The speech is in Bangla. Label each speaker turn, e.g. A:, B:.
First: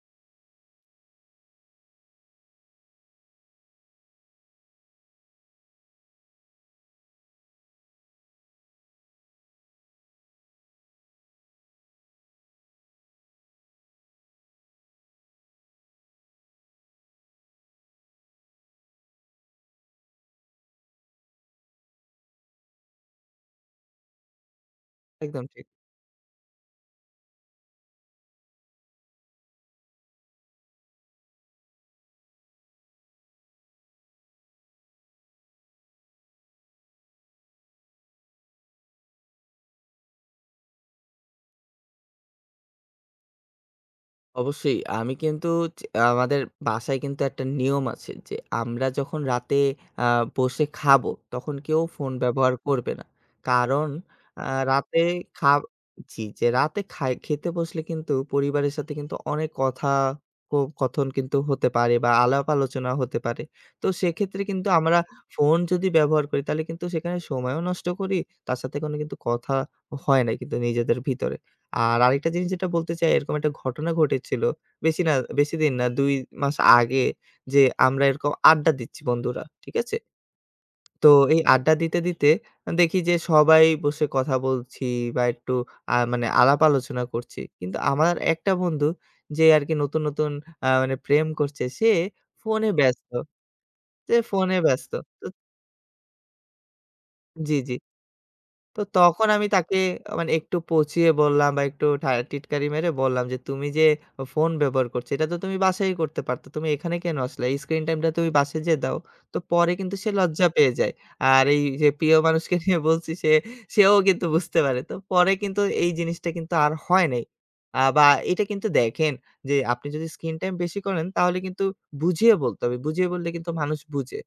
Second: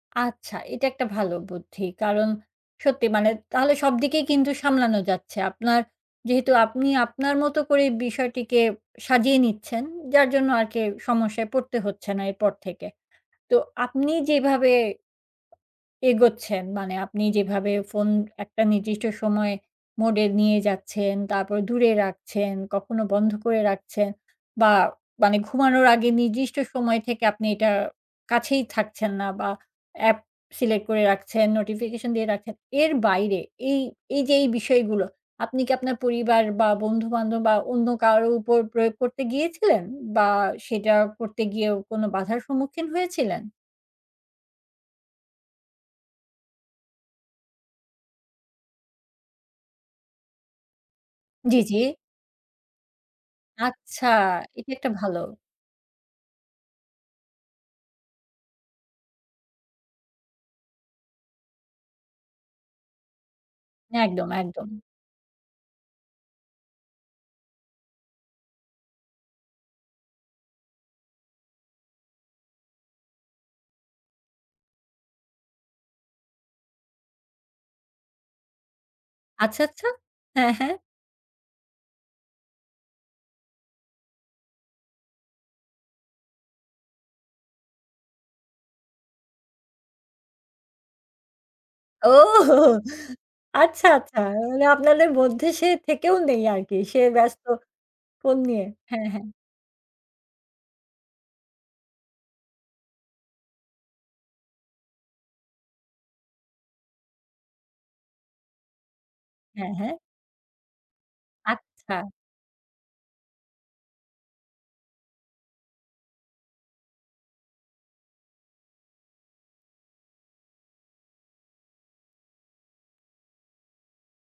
A: আচ্ছা এটা একটা ভালো বুদ্ধি। কারণ, সত্যি মানে তাহলে সবদিকেই কিন্তু সামলানো যাচ্ছে। আপনার, যেহেতু আপনি আপনার মত করে বিষয়টিকে সাজিয়ে নিচ্ছেন। যার জন্য আর কি সমস্যায় পড়তে হচ্ছে না এরপর থেকে। তো আপনি যেভাবে, এগোচ্ছেন। মানে আপনি যেভাবে phone একটা নির্দিষ্ট সময় mode নিয়ে যাচ্ছেন। তারপর দূরে রাখছেন, কখনো বন্ধ করে রাখছেন বা, মানে
B: একদম ঠিক।
A: ঘুমানোর আগে। নির্দিষ্ট সময় থেকে আপনি এটা কাছেই থাকছেন না বা, অ্যাপ select করে রাখছেন, notification দিয়ে রাখছেন। এর বাইরে এই এই যে এই বিষয়গুলো, আপনি কি আপনার পরিবার বা, বন্ধুবান্ধব বা, অন্য কারো উপর প্রয়োগ করতে গিয়েছিলেন? বা, সেটা করতে গিয়েও কোনো বাধার সম্মুখীন হয়েছিলেন?
B: অবশ্যই আমি কিন্তু, যে আমাদের বাসায় কিন্তু, একটা নিয়ম আছে। যে আমরা যখন রাতে আ বসে খাবো। তখন
A: জ্বী জ্বী।
B: কেউ phone ব্যবহার করবে না। কারণ
A: আচ্ছা,
B: আ
A: এটা একটা
B: রাতে
A: ভালো।
B: খা ...চ্ছি যে রাতে খাই খেতে বসলে কিন্তু, পরিবারের সাথে কিন্তু, অনেক কথা ক কথন কিন্তু হতে পারে বা, আলাপ আলোচনা হতে পারে। তো
A: একদম,
B: সেক্ষেত্রে কিন্তু
A: একদম।
B: আমরা phone যদি ব্যবহার করি তাহলে কিন্তু সেখানে সময়ও নষ্ট করি। তার সাথে কোনো কিন্তু কথা হয় নাই কিন্তু নিজেদের ভিতরে। আর আরেকটা জিনিস যেটা বলতে চাই এরকম একটা ঘটনা ঘটেছিল। বেশি না, বেশিদিন না, ২ মাস আগে যে আমরা এরকম আড্ডা দিচ্ছি বন্ধুরা।
A: আচ্ছা,
B: ঠিক
A: আচ্ছা,
B: আছে?
A: হ্যাঁ, হ্যাঁ।
B: তো এই আড্ডা দিতে দিতে দেখি, আ যে সবাই বসে কথা বলছি বা, একটু আ মানে আলাপ আলোচনা করছি। কিন্তু আমার একটা বন্ধু যে আরকি নতুন নতুন আ মানে প্রেম করছে সে
A: ওহোহো!
B: ফোনে ব্যস্ত।
A: আচ্ছা
B: সে
A: আচ্ছা।
B: phone
A: মানে
B: ব্যস্ত
A: আপনাদের
B: phone তো
A: মধ্যে সে থেকেও নেই আরকি। সে ব্যস্ত
B: জ্বী, জ্বী,
A: phone নিয়ে।
B: তো
A: হ্যাঁ হ্যাঁ।
B: তখন আমি তাকে আ মানে একটু পচিয়ে বললাম বা একটু ঠা টিটকারি মেরে বললাম। যে তুমি যে phone ব্যবহার করছো, এটা তো তুমি বাসায় করতে পারতো। তুমি এখানে কেন আসলে? এই স্ক্রিন screen time টা তুমি বাসায় যেয়ে দাও। তো
A: হ্যাঁ,
B: পরে
A: হ্যাঁ।
B: কিন্তু সে লজ্জা পেয়ে যায়। আর এই যে
A: আচ্ছা।
B: প্রিয় মানুষকে নিয়ে বলছি। সে সেও কিন্তু বুঝতে পারে। তো পরে কিন্তু এই জিনিসটা কিন্তু আর হয় নাই আ বা এটা কিন্তু দেখেন। যে আপনি যদি screen time বেশি করেন তাহলে কিন্তু বুঝিয়ে বলতে হবে। বুঝিয়ে বললে কিন্তু মানুষ বুঝে।